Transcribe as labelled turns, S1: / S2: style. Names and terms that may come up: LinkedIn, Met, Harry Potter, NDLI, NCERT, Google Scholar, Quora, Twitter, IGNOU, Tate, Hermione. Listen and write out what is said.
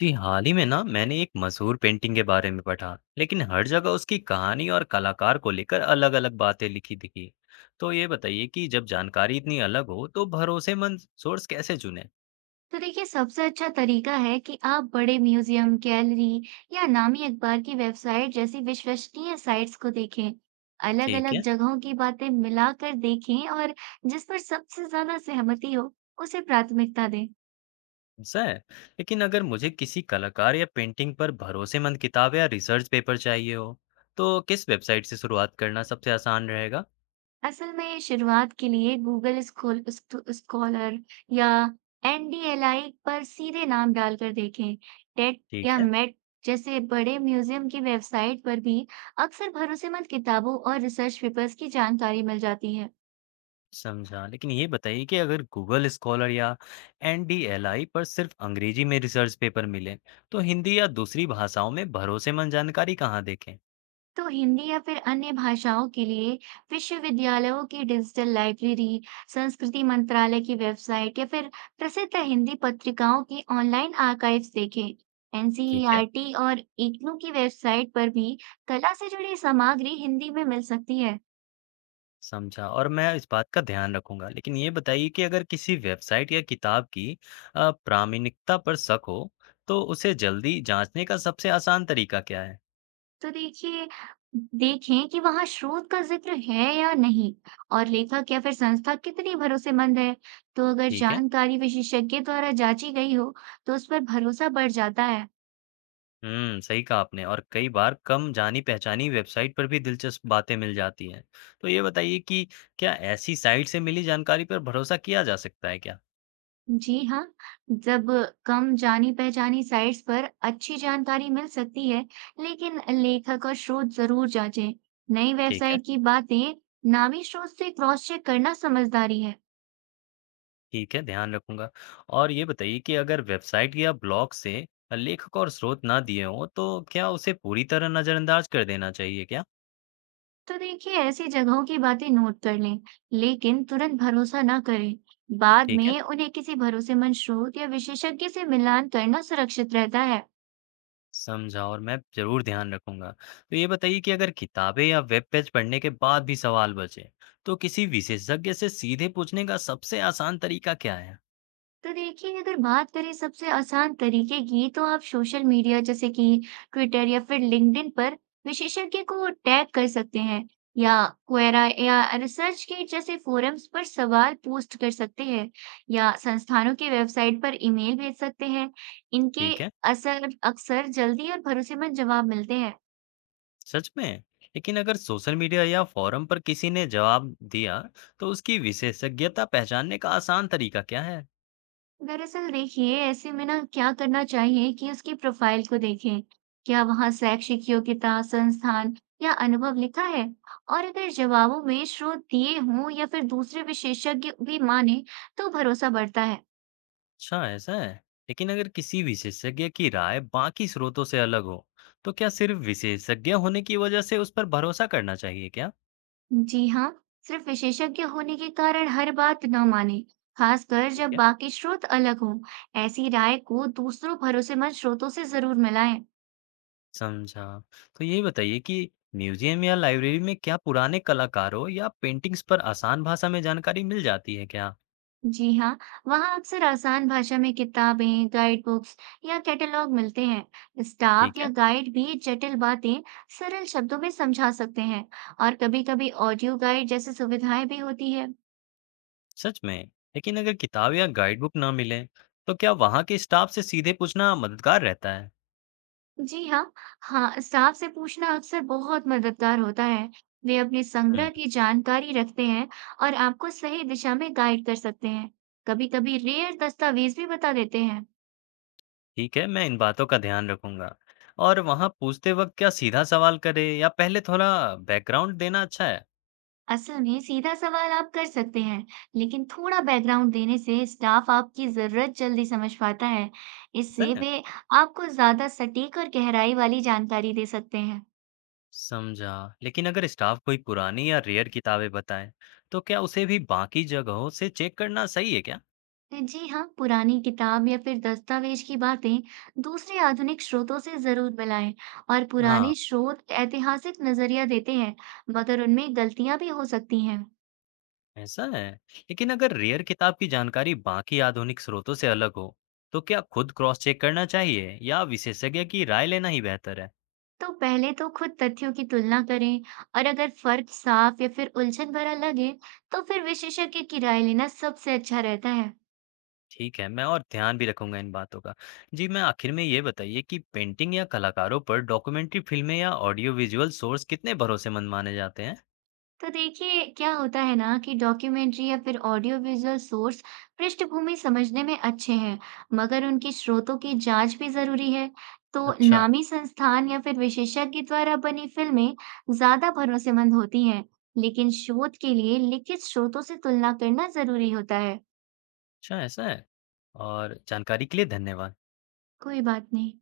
S1: जी, हाल ही में ना मैंने एक मशहूर पेंटिंग के बारे में पढ़ा, लेकिन हर जगह उसकी कहानी और कलाकार को लेकर अलग-अलग बातें लिखी दिखी। तो ये बताइए कि जब जानकारी इतनी अलग हो, तो भरोसेमंद सोर्स कैसे चुने?
S2: तो देखिए सबसे अच्छा तरीका है कि आप बड़े म्यूजियम, गैलरी या नामी अखबार की वेबसाइट जैसी विश्वसनीय साइट्स को देखें।
S1: ठीक
S2: अलग-अलग
S1: है,
S2: जगहों की बातें मिलाकर देखें और जिस पर सबसे ज्यादा सहमति हो, उसे प्राथमिकता दें।
S1: ऐसा है। लेकिन अगर मुझे किसी कलाकार या पेंटिंग पर भरोसेमंद किताब या रिसर्च पेपर चाहिए हो, तो किस वेबसाइट से शुरुआत करना सबसे आसान रहेगा?
S2: असल में शुरुआत के लिए गूगल स्कॉलर या एनडीएलआई पर सीधे नाम डालकर देखें। टेट
S1: ठीक
S2: या
S1: है।
S2: मेट जैसे बड़े म्यूजियम की वेबसाइट पर भी अक्सर भरोसेमंद किताबों और रिसर्च पेपर्स की जानकारी मिल जाती है।
S1: समझा। लेकिन ये बताइए कि अगर गूगल स्कॉलर या एनडीएलआई पर सिर्फ अंग्रेजी में रिसर्च पेपर मिले, तो हिंदी या दूसरी भाषाओं में भरोसेमंद जानकारी कहाँ देखें?
S2: तो हिंदी या फिर अन्य भाषाओं के लिए विश्वविद्यालयों की डिजिटल लाइब्रेरी, संस्कृति मंत्रालय की वेबसाइट या फिर प्रसिद्ध हिंदी पत्रिकाओं की ऑनलाइन आर्काइव्स देखें।
S1: ठीक है,
S2: एनसीईआरटी और इग्नू की वेबसाइट पर भी कला से जुड़ी सामग्री हिंदी में मिल सकती है।
S1: समझा और मैं इस बात का ध्यान रखूंगा। लेकिन ये बताइए कि अगर किसी वेबसाइट या किताब की प्रामाणिकता पर शक हो, तो उसे जल्दी जांचने का सबसे आसान तरीका क्या है?
S2: तो देखिए, देखें कि वहाँ स्रोत का जिक्र है या नहीं और लेखक या फिर संस्था कितनी भरोसेमंद है। तो अगर
S1: ठीक है।
S2: जानकारी विशेषज्ञ द्वारा जांची गई हो, तो उस पर भरोसा बढ़ जाता है।
S1: हुँ, सही कहा आपने और कई बार कम जानी-पहचानी वेबसाइट पर भी दिलचस्प बातें मिल जाती हैं। तो ये बताइए कि क्या ऐसी साइट से मिली जानकारी पर भरोसा किया जा सकता है क्या?
S2: जी हाँ, जब कम जानी-पहचानी साइट्स पर अच्छी जानकारी मिल सकती है, लेकिन लेखक और स्रोत जरूर जांचें। नई
S1: ठीक है,
S2: वेबसाइट की बातें नामी स्रोत से क्रॉस चेक करना समझदारी है।
S1: ठीक है, ध्यान रखूँगा। और ये बताइए कि अगर वेबसाइट या ब्लॉग से लेखक और स्रोत ना दिए हों, तो क्या उसे पूरी तरह नज़रअंदाज कर देना चाहिए क्या?
S2: तो देखिए, ऐसी जगहों की बातें नोट कर लें, लेकिन तुरंत भरोसा ना करें। बाद
S1: ठीक है।
S2: में उन्हें किसी भरोसेमंद स्रोत या विशेषज्ञ से मिलान करना सुरक्षित रहता है।
S1: समझा और मैं ज़रूर ध्यान रखूंगा। तो ये बताइए कि अगर किताबें या वेब पेज पढ़ने के बाद भी सवाल बचे, तो किसी विशेषज्ञ से सीधे पूछने का सबसे आसान तरीका क्या है?
S2: तो देखिए, अगर बात करें सबसे आसान तरीके की, तो आप सोशल मीडिया जैसे कि ट्विटर या फिर लिंक्डइन पर विशेषज्ञ को टैग कर सकते हैं, या क्वेरा या रिसर्च के जैसे फोरम्स पर सवाल पोस्ट कर सकते हैं, या संस्थानों की वेबसाइट पर ईमेल भेज सकते हैं। इनके
S1: ठीक है,
S2: असर अक्सर जल्दी और भरोसेमंद जवाब मिलते हैं।
S1: सच में। लेकिन अगर सोशल मीडिया या फोरम पर किसी ने जवाब दिया, तो उसकी विशेषज्ञता पहचानने का आसान तरीका क्या है?
S2: दरअसल देखिए, ऐसे में ना क्या करना चाहिए कि उसकी प्रोफाइल को देखें, क्या वहाँ शैक्षिक योग्यता, संस्थान या अनुभव लिखा है, और अगर जवाबों में स्रोत दिए हों या फिर दूसरे विशेषज्ञ भी माने, तो भरोसा बढ़ता है।
S1: अच्छा, ऐसा है। लेकिन अगर किसी विशेषज्ञ की राय बाकी स्रोतों से अलग हो, तो क्या सिर्फ विशेषज्ञ होने की वजह से उस पर भरोसा करना चाहिए क्या?
S2: जी हाँ, सिर्फ विशेषज्ञ होने के कारण हर बात न माने, खासकर
S1: ठीक
S2: जब
S1: है।
S2: बाकी स्रोत अलग हों। ऐसी राय को दूसरों भरोसेमंद स्रोतों से जरूर मिलाएं।
S1: समझा। तो ये बताइए कि म्यूज़ियम या लाइब्रेरी में क्या पुराने कलाकारों या पेंटिंग्स पर आसान भाषा में जानकारी मिल जाती है क्या?
S2: जी हाँ, वहाँ अक्सर आसान भाषा में किताबें, गाइड बुक्स या कैटलॉग मिलते हैं। स्टाफ
S1: ठीक
S2: या
S1: है,
S2: गाइड भी जटिल बातें सरल शब्दों में समझा सकते हैं और कभी-कभी ऑडियो गाइड जैसी सुविधाएं भी होती है।
S1: सच में। लेकिन अगर किताब या गाइडबुक ना मिले, तो क्या वहाँ के स्टाफ से सीधे पूछना मददगार रहता है?
S2: जी हाँ, हाँ, स्टाफ से पूछना अक्सर बहुत मददगार होता है। वे अपने
S1: हुँ,
S2: संग्रह की जानकारी रखते हैं और आपको सही दिशा में गाइड कर सकते हैं। कभी-कभी रेयर दस्तावेज भी बता देते हैं।
S1: ठीक है, मैं इन बातों का ध्यान रखूँगा। और वहाँ पूछते वक़्त क्या सीधा सवाल करें या पहले थोड़ा बैकग्राउंड देना अच्छा है?
S2: असल में सीधा सवाल आप कर सकते हैं, लेकिन थोड़ा बैकग्राउंड देने से स्टाफ आपकी जरूरत जल्दी समझ पाता है।
S1: ऐसा
S2: इससे
S1: है?
S2: वे आपको ज्यादा सटीक और गहराई वाली जानकारी दे सकते हैं।
S1: समझा। लेकिन अगर स्टाफ कोई पुरानी या रेयर किताबें बताए, तो क्या उसे भी बाकी जगहों से चेक करना सही है क्या?
S2: जी हाँ, पुरानी किताब या फिर दस्तावेज की बातें दूसरे आधुनिक स्रोतों से जरूर मिलाएं। और
S1: हाँ,
S2: पुराने स्रोत ऐतिहासिक नजरिया देते हैं, मगर उनमें गलतियां भी हो सकती हैं।
S1: ऐसा है। लेकिन अगर रेयर किताब की जानकारी बाकी आधुनिक स्रोतों से अलग हो, तो क्या खुद क्रॉस चेक करना चाहिए या विशेषज्ञ की राय लेना ही बेहतर है?
S2: तो पहले तो खुद तथ्यों की तुलना करें, और अगर फर्क साफ या फिर उलझन भरा लगे, तो फिर विशेषज्ञ की राय लेना सबसे अच्छा रहता है।
S1: ठीक है, मैं और ध्यान भी रखूंगा इन बातों का। जी, मैं आखिर में ये बताइए कि पेंटिंग या कलाकारों पर डॉक्यूमेंट्री फिल्में या ऑडियो विजुअल सोर्स कितने भरोसेमंद माने जाते हैं?
S2: तो देखिए, क्या होता है ना कि डॉक्यूमेंट्री या फिर ऑडियो विजुअल सोर्स पृष्ठभूमि समझने में अच्छे हैं, मगर उनकी स्रोतों की जांच भी जरूरी है। तो
S1: अच्छा,
S2: नामी संस्थान या फिर विशेषज्ञ द्वारा बनी फिल्में ज्यादा भरोसेमंद होती हैं, लेकिन शोध के लिए लिखित स्रोतों से तुलना करना जरूरी होता है।
S1: अच्छा ऐसा है। और जानकारी के लिए धन्यवाद।
S2: कोई बात नहीं।